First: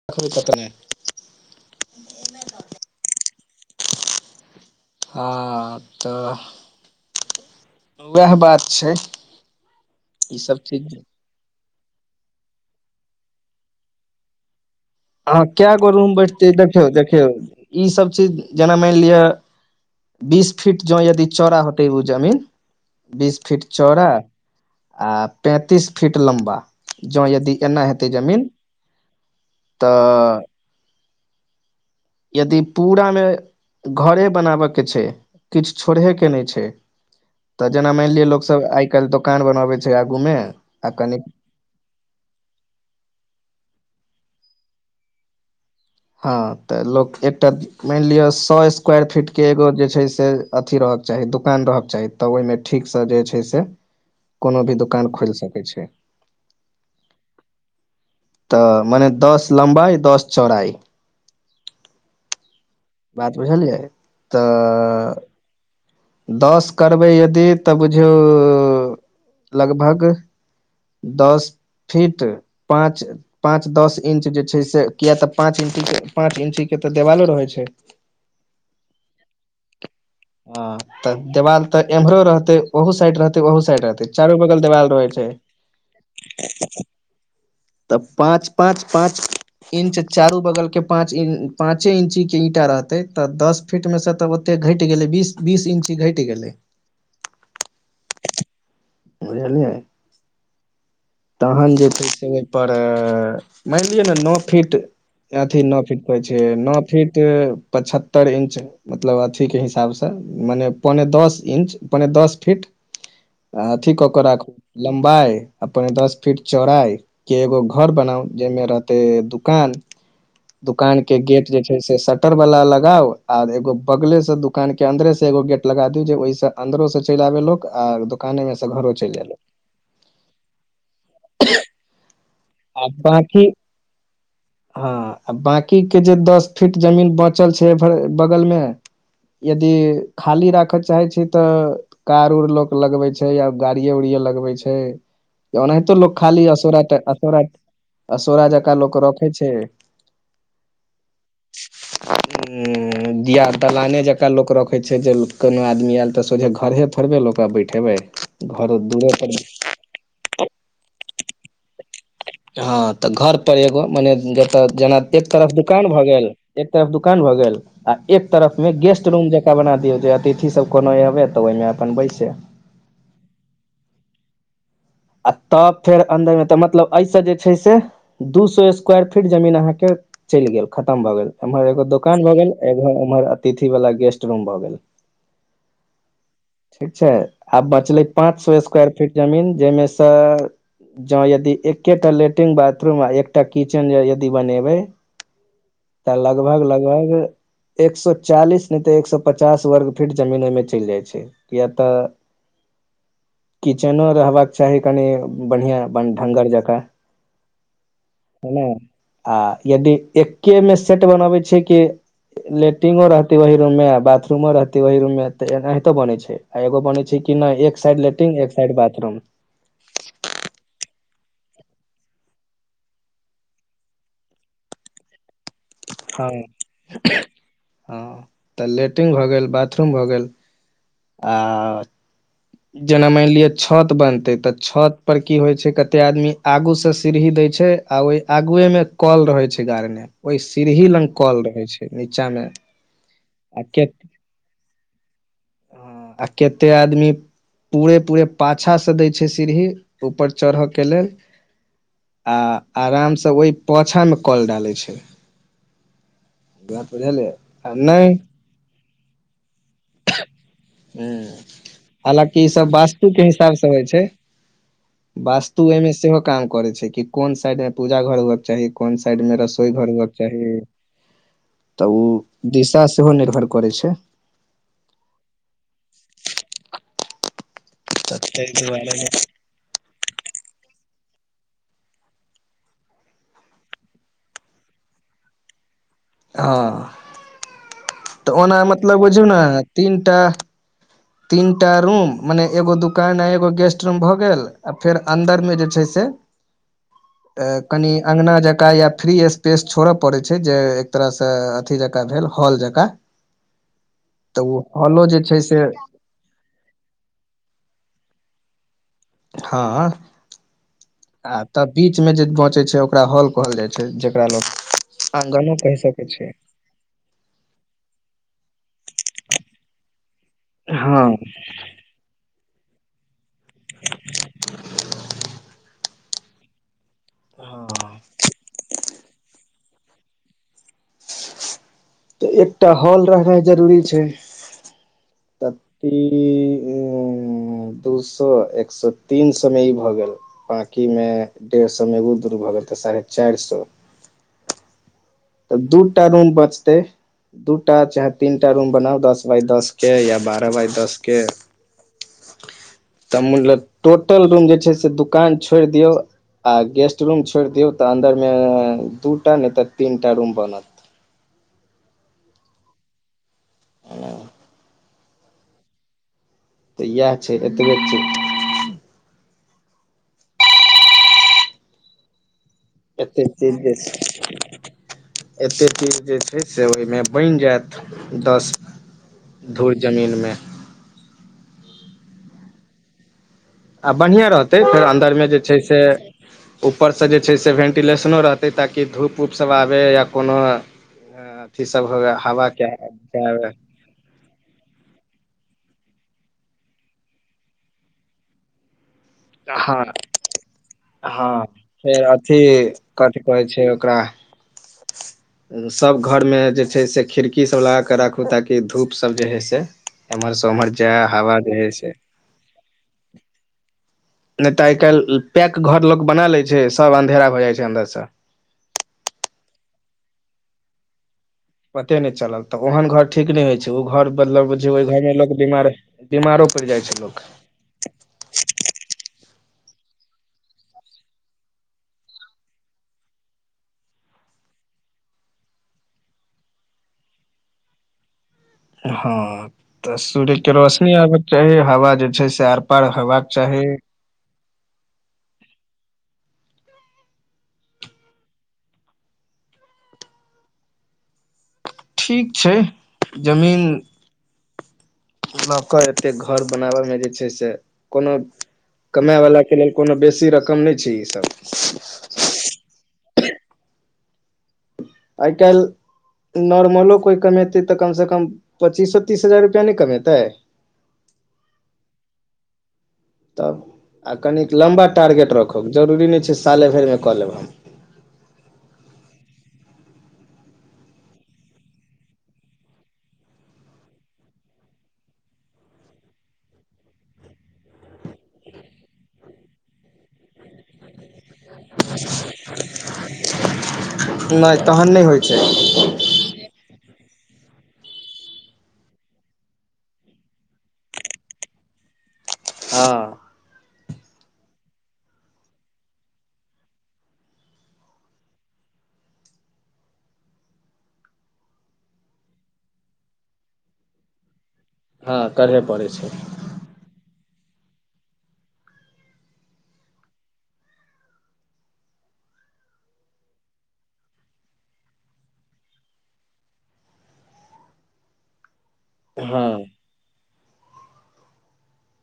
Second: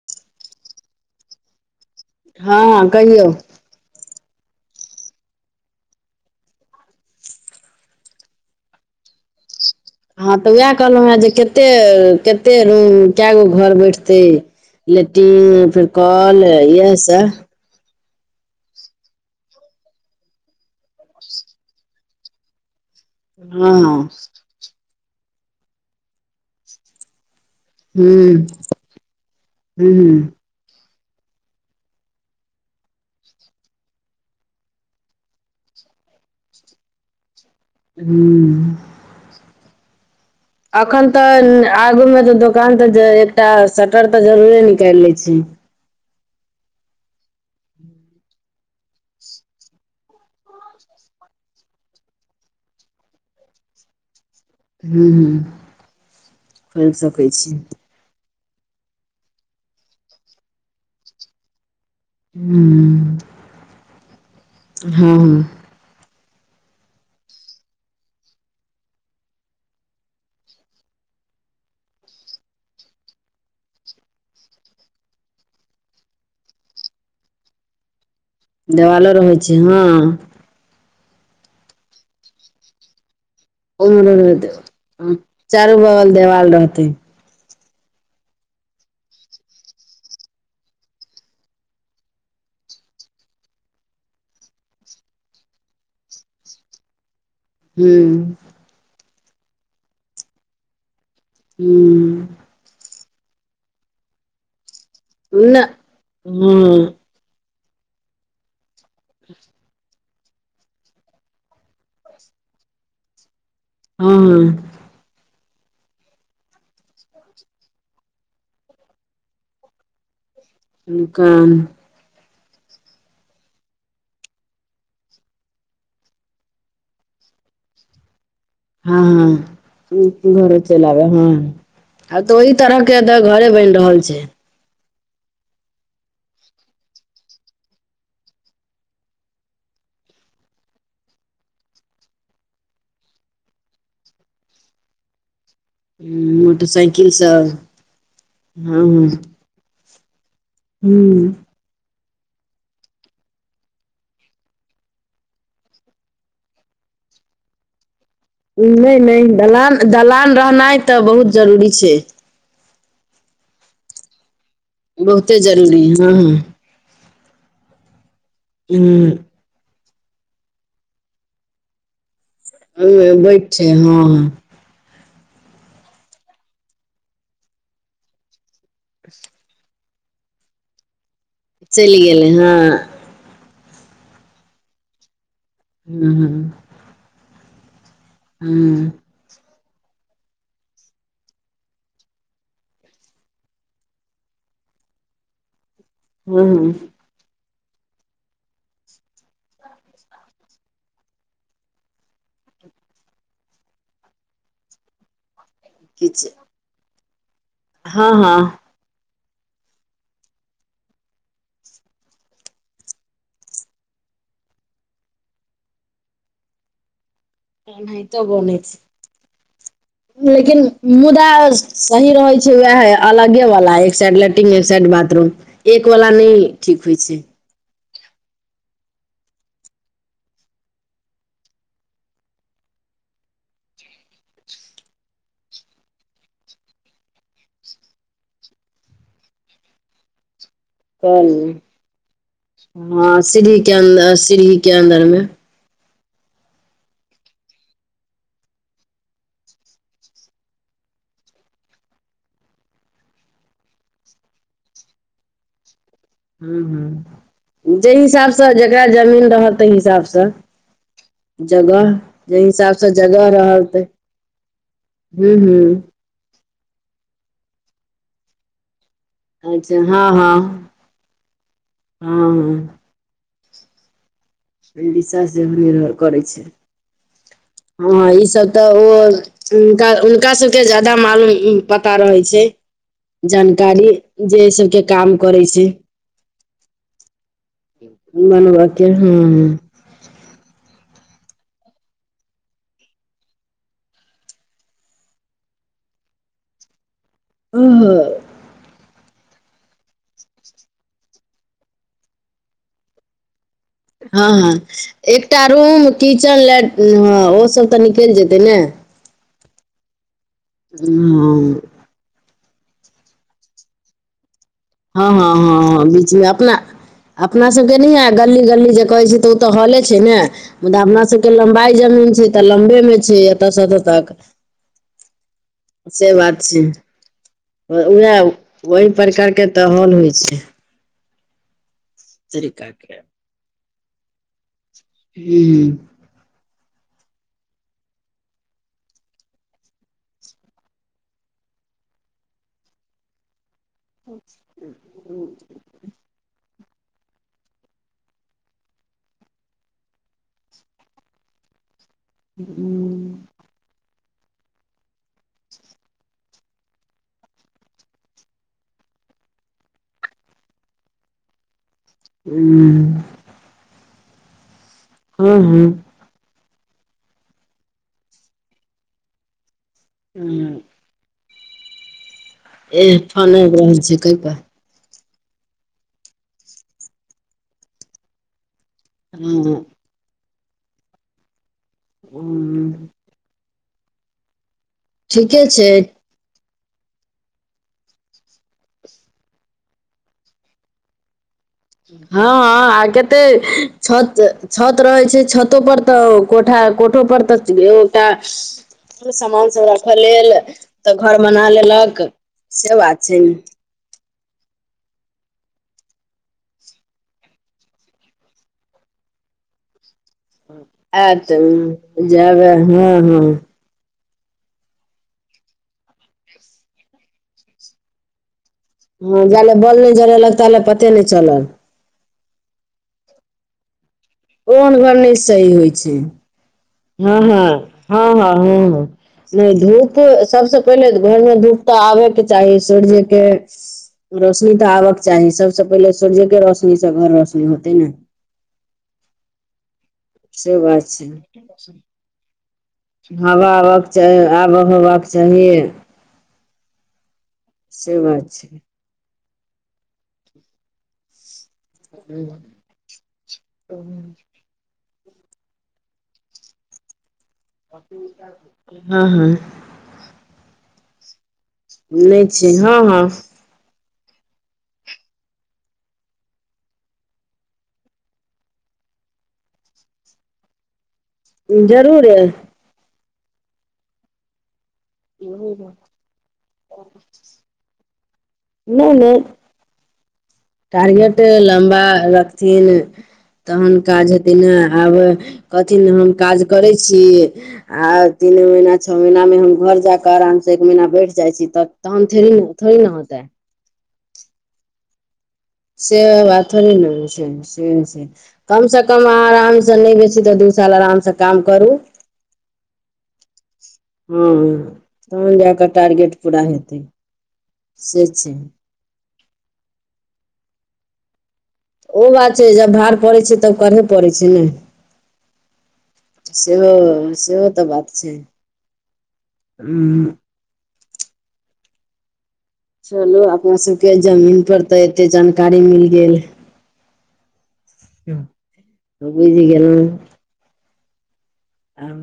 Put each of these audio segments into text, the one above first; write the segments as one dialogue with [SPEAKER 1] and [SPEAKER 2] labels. [SPEAKER 1] [unintelligible]
[SPEAKER 2] हँ कहियौ
[SPEAKER 1] हँ तऽ उएह बात छै
[SPEAKER 2] हँ
[SPEAKER 1] ई
[SPEAKER 2] तऽ
[SPEAKER 1] सब
[SPEAKER 2] उएह
[SPEAKER 1] चीज
[SPEAKER 2] कहलहुँ हेँ जे कते कते रूम केगो घर बैठतै
[SPEAKER 1] अहाँ
[SPEAKER 2] लेट्रंग
[SPEAKER 1] कए
[SPEAKER 2] फेर कोल इह सब
[SPEAKER 1] ईसभ से जेना मानि लिअ बीस फीट जाउ यदि चौड़ा होतैय ओ जमीन बीस फीट
[SPEAKER 2] हँ
[SPEAKER 1] चौड़ा आ पैंतीस फीट लम्बा जऽ यदि एना हेतैय
[SPEAKER 2] हुँ
[SPEAKER 1] जमीन
[SPEAKER 2] हुँ
[SPEAKER 1] तऽ यदि पुरामे घरे बनाबयक छैय किछु छोरहे के नै छैय। तऽ जेना मानि लिय
[SPEAKER 2] हुँ
[SPEAKER 1] लोकसब आइ काल्हि दोकान बनबैय छैय आगुमे आ कनि
[SPEAKER 2] आगुमे तऽ दुकान तऽ एकटा सटर तऽ जरूरे निकाल लेय छी।
[SPEAKER 1] ह तऽ लोक एकटा मानि लिय सौ स्क्वायर फीटके एगो जे छैय से अथी रहऽके चाही दोकान रहऽके चाही तऽ ओहिमे ठीकस जे छैय से
[SPEAKER 2] [inaudible]
[SPEAKER 1] कोनो भी दोकान
[SPEAKER 2] हुँ
[SPEAKER 1] खोलि सकैय छैय
[SPEAKER 2] खोलि सकैय छी
[SPEAKER 1] तऽ माने दस लम्बाई दस चौड़ाई
[SPEAKER 2] हु
[SPEAKER 1] बात बुझलियै तऽ ऽ
[SPEAKER 2] हँ
[SPEAKER 1] ऽ दस करबैय यदि तऽ बुझू झू लगभग दस फिट पाँच पाँच दस इंच जे छैय से किया तऽ पाँच इंच पाँच इंची के तऽ देवालो रहैय छैय
[SPEAKER 2] देवालो रहैय छैय ह
[SPEAKER 1] ह तऽ देवाल तऽ एम्हरो रहतेय ओहो साइड रहते ओहू साइड रहते
[SPEAKER 2] उमरो
[SPEAKER 1] चारू बगल देवाल रहे
[SPEAKER 2] रहतैय
[SPEAKER 1] छै
[SPEAKER 2] चारू बगल देवाल रहतै
[SPEAKER 1] त पाँच पाँच पाँच इंच चारु बगल के पाॅच पांचे इंची के ईटा रहतैय तऽ दस फिट मे से तऽ ओते घैट घैटि गेलै बीस बीस इंची घैटि गेलैय
[SPEAKER 2] हु
[SPEAKER 1] बूझलियै तहन जे छैय
[SPEAKER 2] हुँ
[SPEAKER 1] से ओहिपर मानि लिय ने नओ फीट अथि
[SPEAKER 2] नहि
[SPEAKER 1] नओ फिट कहैय छैय नओ
[SPEAKER 2] हँ
[SPEAKER 1] फीट पचहत्तर इंच मतलब अथी के हिसाब स माने पौने दस इअंच पौने दस फीट आ अथी कऽक राखु
[SPEAKER 2] हँ
[SPEAKER 1] लम्बाई पौने दस फीट चौड़ाई के एगो घर बनाउ जेहिमे रहतेय दुकान दुकान के गेट
[SPEAKER 2] काम
[SPEAKER 1] जे छैय से सट सटर वला लगउ आर एगो बगले से दुकान के अंन्दरे से एगो गेट लगा दियौ जे ओहिस अंन्दरो से चलि आबे लोक आ दुोकाने मे स घरो चलि आबैय लोग।
[SPEAKER 2] ह घरे चलि आबैय ह आब तऽ ओहि तरह के घरे बनि रहल छैय।
[SPEAKER 1] ह बाकी के जे दस फीट जमीन बचल छैय बगलमे यदि खाली राखय चाहैय छी तऽ कार उर लोक लगबैय छैय आ गाड़िये उड़िये लगबैय छैय। ओनाहितो लोक खाली असोरा
[SPEAKER 2] मोटरसाइकिल
[SPEAKER 1] असोरा
[SPEAKER 2] सब
[SPEAKER 1] असोरा जका लोक रखेय छैय।
[SPEAKER 2] हु
[SPEAKER 1] हु दिया दलाने जका लोक रखैय छैय जे कोनो आदमी एल तऽ सोझे घरे थोड़बे ओकरा बैठेबैय।
[SPEAKER 2] नै नै दलान दलान रहनाइ तऽ बहुत जरूरी छैय।
[SPEAKER 1] ह तऽ घर पर एगो मने जतय जेना एक
[SPEAKER 2] बहुते
[SPEAKER 1] तरफ
[SPEAKER 2] जरूरी
[SPEAKER 1] दुकान भऽ
[SPEAKER 2] हँ
[SPEAKER 1] गेल
[SPEAKER 2] हँ
[SPEAKER 1] एक तरफ दुकान भऽ गेल आ एक तरफमे गेस्ट रूम ज एकटा बना दियौ जे अतिथि सब कोनो अबैय तऽ ओहिमे अपन बैसैय
[SPEAKER 2] औइ मे बैठ हँ
[SPEAKER 1] आ तब फेर अन्दरमे तऽ मतलब एहिस जे छै से दू सए स्क्वायर फीट जमीन अहाँके चलि गेल खतम भऽ गेल एम्हर एगो
[SPEAKER 2] चलि
[SPEAKER 1] दुकान
[SPEAKER 2] गेलै
[SPEAKER 1] भऽ गेल
[SPEAKER 2] हँ
[SPEAKER 1] ए उम्हर अतिथि वाला गेस्ट रुम भऽ गेल।
[SPEAKER 2] हु हु
[SPEAKER 1] ठीक छैय आब बचलैय पाँच सए
[SPEAKER 2] हँ
[SPEAKER 1] स्क्वायर फीट जमीन जैयमे सऽ ज यदि एकेटा लैट्रिन बाथरूम आ एकटा किचेन यदि बनेबैय। तऽ
[SPEAKER 2] हँ
[SPEAKER 1] लगभग
[SPEAKER 2] हँ
[SPEAKER 1] लगभग एक सए चालीस ने ते एक सए पचास वर्ग फीट जमीन ओ में चलि जाय तछै किया तऽ किचेनो रहबाक चाही कनि बढ़ििया
[SPEAKER 2] किछु
[SPEAKER 1] ढ्गर जकाँ
[SPEAKER 2] हँ हँ
[SPEAKER 1] ह न आ यदि एक मे सेट बनबै छै कि लेट्रिनो रहतै वही रूम मे बाथरूमो रहतैवहहि रूम में तऽ एनाहितो बने छै आ एगो बने छै कि नहि एक साइड
[SPEAKER 2] एनाहितो
[SPEAKER 1] लेट्रिन एक
[SPEAKER 2] बनै छै
[SPEAKER 1] साइड बाथरूम
[SPEAKER 2] लेकिन मुदा सही रहै छै उएह अलगे वाला एक साइड लेट्रिन एक साइड बाथरूम एक वाला
[SPEAKER 1] हँ
[SPEAKER 2] नहि ठीक
[SPEAKER 1] [inaudible]
[SPEAKER 2] होइ छै
[SPEAKER 1] हँ तऽ लेट्रिन भऽ गेल बाथरूम भऽ गेल आ
[SPEAKER 2] [unintelligible] [inaudible]
[SPEAKER 1] जेना मानि लिअ छत बनतै तऽ छत बनतै होइ छैजे कते आदमी आगूसँ सीढ़ी दै छै आ ओहि आगुए में कल रहे छैय गारने ओहि सिढ़ी लग कल रहै छैय नीचा मे
[SPEAKER 2] हँ सीढ़ी
[SPEAKER 1] आ के
[SPEAKER 2] अन्दर सीढ़ी के अन्दर मे
[SPEAKER 1] आ कतेक आदमी पूरे पूरे पाछा से दै छैय सीढ़ी ऊपर चढ़ऽ के लेल आ आरामसँ ओहि पोछामे कल डालै छैय
[SPEAKER 2] ह
[SPEAKER 1] बुझलियै आ
[SPEAKER 2] ह जाय
[SPEAKER 1] नहि
[SPEAKER 2] हिसाबसँ जकरा जमीन रहलताहि हिसाबसँ
[SPEAKER 1] ह
[SPEAKER 2] जगह जेय
[SPEAKER 1] हालाँकि ई सब
[SPEAKER 2] हिसाबसँ
[SPEAKER 1] वास्तु के
[SPEAKER 2] जगह
[SPEAKER 1] हिसाब
[SPEAKER 2] रहल
[SPEAKER 1] से होइ
[SPEAKER 2] तैय
[SPEAKER 1] छै वास्तु एहिमे सेहो काम करैत छैयं कि कोन साइड पूजा घररहैके चाहि कोन साइड मे
[SPEAKER 2] अच्छा हँ
[SPEAKER 1] रसोइघररहबाआके
[SPEAKER 2] हँ
[SPEAKER 1] चाही। तऽ ओ
[SPEAKER 2] हँ हँ
[SPEAKER 1] दिशा सेहो निर्भर करैत छैयं
[SPEAKER 2] दिसा सेहो निर्भर करैत छैय हँ ईसभ
[SPEAKER 1] ताहि
[SPEAKER 2] तऽ ओ।
[SPEAKER 1] दुआरे जे-
[SPEAKER 2] हुनका सबके जयदा मालूम पता रहै छै। जानकारी जे सबके काम करै छैय
[SPEAKER 1] हँ। तऽ ओना
[SPEAKER 2] बनबाकके
[SPEAKER 1] मतलब
[SPEAKER 2] हँ।
[SPEAKER 1] बुझू ने तीनटा। तीनटा रूम मने एगो दुकान आ एगो गेस्ट रूम भऽ गेल आ फेर अन्दर मे जे छैय से
[SPEAKER 2] [inaudible]
[SPEAKER 1] तऽ कनि
[SPEAKER 2] हँ
[SPEAKER 1] अँगना जकाँ या फ्री। ्पेस छोड़य पड़े छैयजे एक तरह से अथी जकाँ भेल हॉल जकाँ।
[SPEAKER 2] हँ
[SPEAKER 1] तऽ
[SPEAKER 2] हँ
[SPEAKER 1] ओ हॉलो जे छै
[SPEAKER 2] एकटा
[SPEAKER 1] से
[SPEAKER 2] रूम किचन लेटिरिंग ओसभ तऽ निकलि जेतै ने
[SPEAKER 1] हँ।
[SPEAKER 2] हँ
[SPEAKER 1] आ तब बीच मे जे बचै छै ओकरा हॉल कहल जाइयत छै जकरा लोग-
[SPEAKER 2] हँ हँ
[SPEAKER 1] आंगनो
[SPEAKER 2] हँ
[SPEAKER 1] कहि
[SPEAKER 2] हँ
[SPEAKER 1] सकै
[SPEAKER 2] बीज
[SPEAKER 1] छियै
[SPEAKER 2] अपना। अपना सभके नहि गली गली जे कहै छैय तऽ ओ तऽ हौल छै न मुदा अपना
[SPEAKER 1] हँ
[SPEAKER 2] सबके लम्बाई जमीन छैय तऽ लम्बे में छैय एतऽ से एतऽ तक। से बात छै
[SPEAKER 1] हँ
[SPEAKER 2] उएह ओहि प्रकारके तऽ हल होइ छै
[SPEAKER 1] तऽ एकटा
[SPEAKER 2] तरीका
[SPEAKER 1] हॉल
[SPEAKER 2] के
[SPEAKER 1] रहनाइ जरूरी छै तऽ
[SPEAKER 2] हुॅं
[SPEAKER 1] ई दू सौ एक सए तीन सए मे ई भए गेल बाकी में डेढ़ सौ मे एगो दूर भऽ गेलै साढ़े चैर सौ
[SPEAKER 2] [inaudible]
[SPEAKER 1] दू टा रूम बचतै दूटा चाहे तीनटा रूम बनाउ दस बाय दस के या बारह बाय दस के
[SPEAKER 2] हुॅं
[SPEAKER 1] तऽ मतलब टोटल रूम जे छै से दोकान छौइर दियौ आ गेस्ट रूम छोइर दियौ त अन्दरमे दूटा नै त तीनटा रूम बनत
[SPEAKER 2] हूँ हुॅं हुॅं
[SPEAKER 1] तऽ इएह छै एतबे छै
[SPEAKER 2] हुॅं एह फोन आइब रहल छै कैपर
[SPEAKER 1] एतेक चीज जे छै से ओयमे बैन जायत दस
[SPEAKER 2] हँ
[SPEAKER 1] धुर जमीनमे
[SPEAKER 2] हुॅं
[SPEAKER 1] आ बनहीआँ रह तै फेर अन्दरमे जे छै से ऊपर स जे छै से भेन्टिलेशनो रहतै ताकि धूप उप सभ आबए या कोनो [unintelligible]
[SPEAKER 2] हाॅं
[SPEAKER 1] हवा के
[SPEAKER 2] हाॅं आ कते
[SPEAKER 1] के आबे।
[SPEAKER 2] छत छत रहै छै छतो पर त कोठा कोठो पर तऽ एकटा सामान सब
[SPEAKER 1] हँ
[SPEAKER 2] राख लेल तऽ घर बना लेलक से बात
[SPEAKER 1] कठी कहै छै ओकरा
[SPEAKER 2] [inaudible]
[SPEAKER 1] सभ घरमे जे छै से खिड़की सभ लगा कऽ राखू ताकि धूप सभ जे है से एमर स उमहर जे हव जे हे से
[SPEAKER 2] जेएब एब हँ हँ
[SPEAKER 1] नै तऽ आइ कैल पैक घर लोक बना ले छै सब अंधेरा भ जाइ छै अन्दर स
[SPEAKER 2] हँ जाले बल नै जरेलक ताले पते नै चलल
[SPEAKER 1] पते नै चलल तऽ ओहेन घर ठीक नै होइ छै ओ घर मतलब
[SPEAKER 2] ओहन
[SPEAKER 1] ओहि घर
[SPEAKER 2] नहि
[SPEAKER 1] मे लोक
[SPEAKER 2] सही होइ
[SPEAKER 1] बीमार बीमारो पईर जाय छैय लोक
[SPEAKER 2] हाँ हाँ हाँ नहि धूप सबसे पहिले घरमे धूप तऽ आबे के चाही सुरज के रोशनी तऽ आबक चाही सबसँ पहिले सूर्येके रोशनीसँ घर रोशनी होतै ने
[SPEAKER 1] हाँ त सूर्य के
[SPEAKER 2] से बात
[SPEAKER 1] रोशनी आबेक
[SPEAKER 2] छै
[SPEAKER 1] चाही हवा जे छै से आर पार हेबाक चाही
[SPEAKER 2] च आबऽ होयबाक चाही से बात छै
[SPEAKER 1] ठीक छै जमीन लौक एते घर बनाबय मे जे छै से कोनो
[SPEAKER 2] हँ
[SPEAKER 1] कमै
[SPEAKER 2] हँ
[SPEAKER 1] वला के लेल कोनो बेसी रकम नै छै ई सभ
[SPEAKER 2] नै छै हाँ हाँ
[SPEAKER 1] आइ कायल नोर्मल ओ कोइ कमेतै त कमस कम पचीसो तीस हजार रुपैआ नहि कमेतै
[SPEAKER 2] जरूर ए
[SPEAKER 1] तब कनिक लम्बा टारगेट राख ह
[SPEAKER 2] नहि
[SPEAKER 1] जरूरी नहि छै साले भरिमे क लेब हम
[SPEAKER 2] नय नय टारगेट लम्बा राकथिन तहन काज हेते ने आब कहथिन हम काज करै छी आ तीन महीना छो महीना मे हम घर जाक आराम से एक महीना बैठ जाइ छी त तहन थोड़ी न थोड़ी न होतय
[SPEAKER 1] नैय तहन नहि होइ छै
[SPEAKER 2] से बात थोडी नहि ओहि छै सेहो छै कम से कम अहाँ आराम से नहि बेसी तऽ दू साल आराम से काम करू
[SPEAKER 1] हा
[SPEAKER 2] हां तहन जा क टारगेट पूरा हेते से छै ओ बात छै जे जब भार पड़ै छै तब करहे परे छै ने
[SPEAKER 1] हँ करहे पड़ैत छै
[SPEAKER 2] सेहो सेहो तऽ बात छैय - चलू अपना सबके जमीन पर तऽ एते जानकारी मिल गेल -
[SPEAKER 1] हँ
[SPEAKER 2] बुझी गेलहुँ आब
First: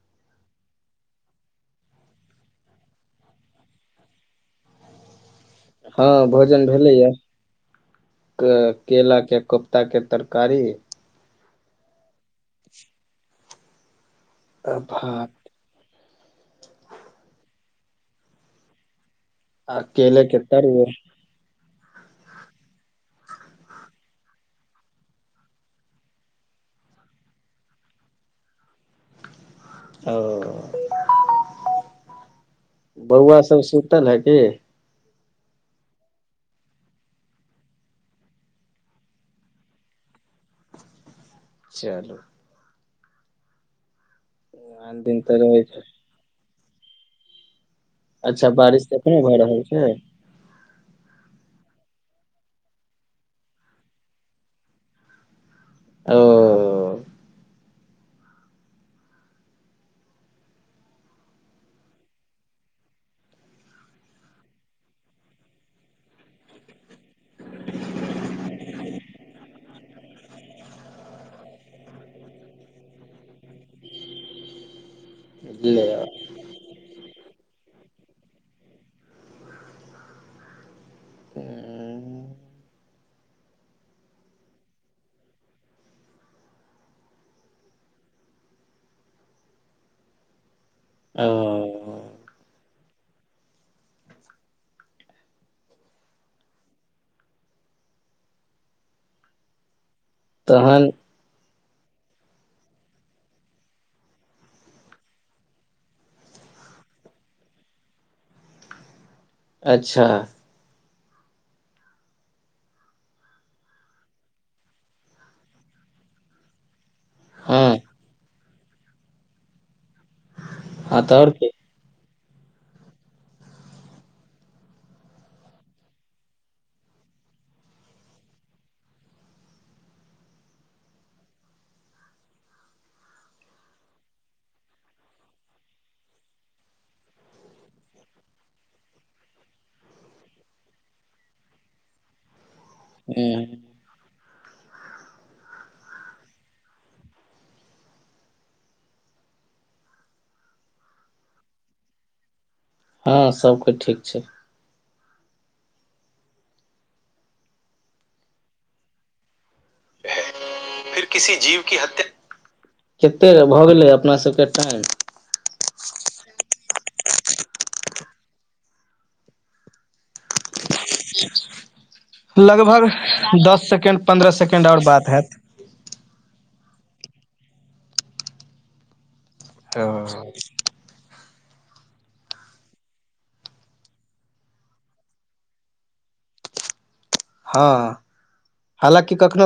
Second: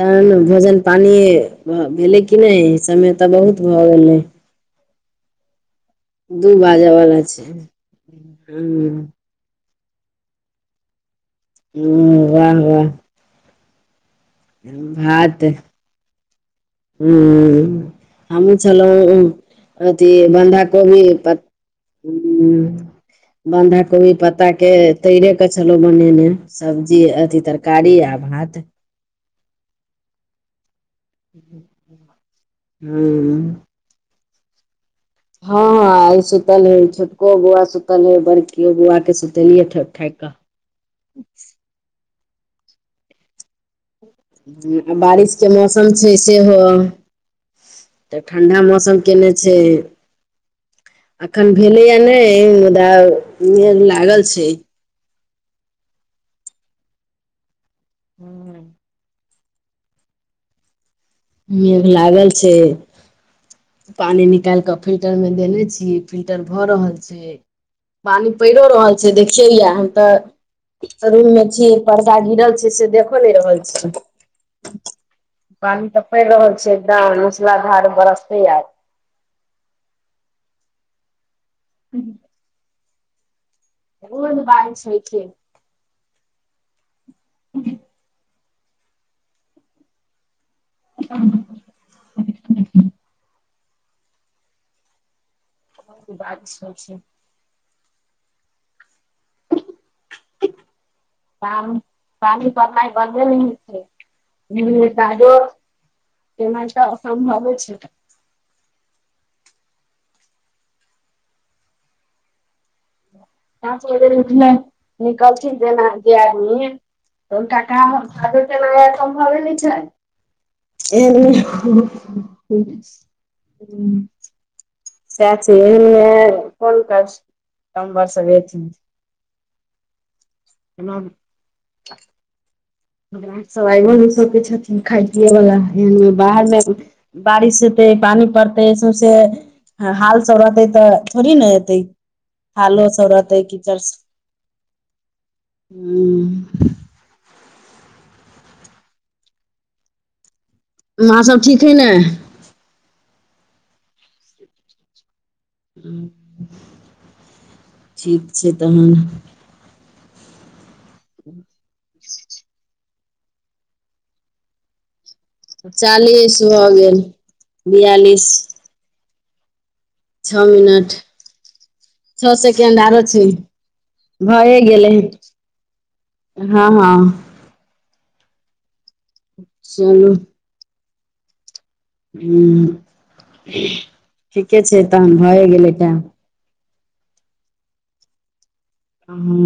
[SPEAKER 2] तहन भोजन पानि भेलै कि नहि समय तऽ बहुत भऽ गेलै
[SPEAKER 1] हँ
[SPEAKER 2] दू
[SPEAKER 1] भोजन
[SPEAKER 2] बाजऽ
[SPEAKER 1] भेलेया
[SPEAKER 2] वाला छै
[SPEAKER 1] केला
[SPEAKER 2] हूँ
[SPEAKER 1] क के क टा केँ तरकारी
[SPEAKER 2] हम्मम वाह वाह
[SPEAKER 1] आ भात
[SPEAKER 2] भाते हम्ममम हमूँ छलहुँ
[SPEAKER 1] आ
[SPEAKER 2] अथी
[SPEAKER 1] केले के
[SPEAKER 2] बन्धा
[SPEAKER 1] तरुआ
[SPEAKER 2] कोोबी पत बन्धा कोबी पत्ता के तैरे के छलौ बनेने सब्जी अथी तरकारी आ भात
[SPEAKER 1] आ-ओ बौआ
[SPEAKER 2] हूँ
[SPEAKER 1] सब सुतल है की
[SPEAKER 2] हँ हँ आइ सुतल हे छोटको बौआ सुतल हे बड़कियो बौआ के सुतेलियै ठोक ठाकि कऽ
[SPEAKER 1] चलू
[SPEAKER 2] आ
[SPEAKER 1] आन दिन तऽ
[SPEAKER 2] बारिशके
[SPEAKER 1] रहै
[SPEAKER 2] मौसम छै सेहो तऽ
[SPEAKER 1] अच्छा
[SPEAKER 2] ठण्ढा
[SPEAKER 1] बारिश
[SPEAKER 2] मौसम
[SPEAKER 1] एखने
[SPEAKER 2] केयने
[SPEAKER 1] भऽ
[SPEAKER 2] छै
[SPEAKER 1] रहल
[SPEAKER 2] अखन भेले या नहि मुदा मेघ लागल छै
[SPEAKER 1] ओओ ओओ
[SPEAKER 2] हू- मेघ लागल छैय- पानी निकाल के फिल्टर में देने छी फिल्टर भऽ रहल छै पानि पड़िो रहल छै देखियै यए हम तऽ रूम मे छी पर्दा गिरल छै से देखो नहि रहल छै पानि
[SPEAKER 1] ले
[SPEAKER 2] तऽ पड़ि रहल छै एकदम मूसलाधार बरसते आय [unintelligible] [unintelligible] बारिश होइ छै [inaudible]
[SPEAKER 1] ओ
[SPEAKER 2] [unintelligible] [unintelligible] बात सब छै
[SPEAKER 1] तहन
[SPEAKER 2] पानी। पानी परनैय बनदे नैय छोय छै नैय काजो केनाय तऽ असम्भवे होय छै
[SPEAKER 1] अच्छा
[SPEAKER 2] पाँच बजे उठनैय निकलथि जेना जे आदमी हुनकर
[SPEAKER 1] हँ
[SPEAKER 2] काम
[SPEAKER 1] हँ तऽ आओर की
[SPEAKER 2] [unintelligible] [unintelligible] सएह छै एहि [unintelligible] [unintelligible] हमरा। सब आइ सबके छथिन खााय पियएवला एहन बाहरमे बारिश हतै पानि पड़तै सौसे हाल सब रहतै तऽ थोड़ी नऽ एतै थालो सब रहते
[SPEAKER 1] ह
[SPEAKER 2] कीचर् सब हू माँ सब ठीक हइ नऽ
[SPEAKER 1] हँ सबकोय ठीक छैय
[SPEAKER 2] - ठीक छै तहन
[SPEAKER 1] फिर किसी जीव कि हत्या- कते भऽ गेलै अपनासभके टाइम
[SPEAKER 2] चालीस भऽ गेल बियालिस छः मिनट छः सेकेंड
[SPEAKER 1] लगभग
[SPEAKER 2] आरो छैय
[SPEAKER 1] दस सेकेंड पन्द्रह
[SPEAKER 2] भए
[SPEAKER 1] सेकेंड आओर
[SPEAKER 2] गेलै
[SPEAKER 1] बात हैत
[SPEAKER 2] हँ हँ चलू
[SPEAKER 1] [unintelligible]
[SPEAKER 2] हुं ठीके छैय तहन भए गेलै टाइम
[SPEAKER 1] हँ हालांकि कखनो
[SPEAKER 2] हँ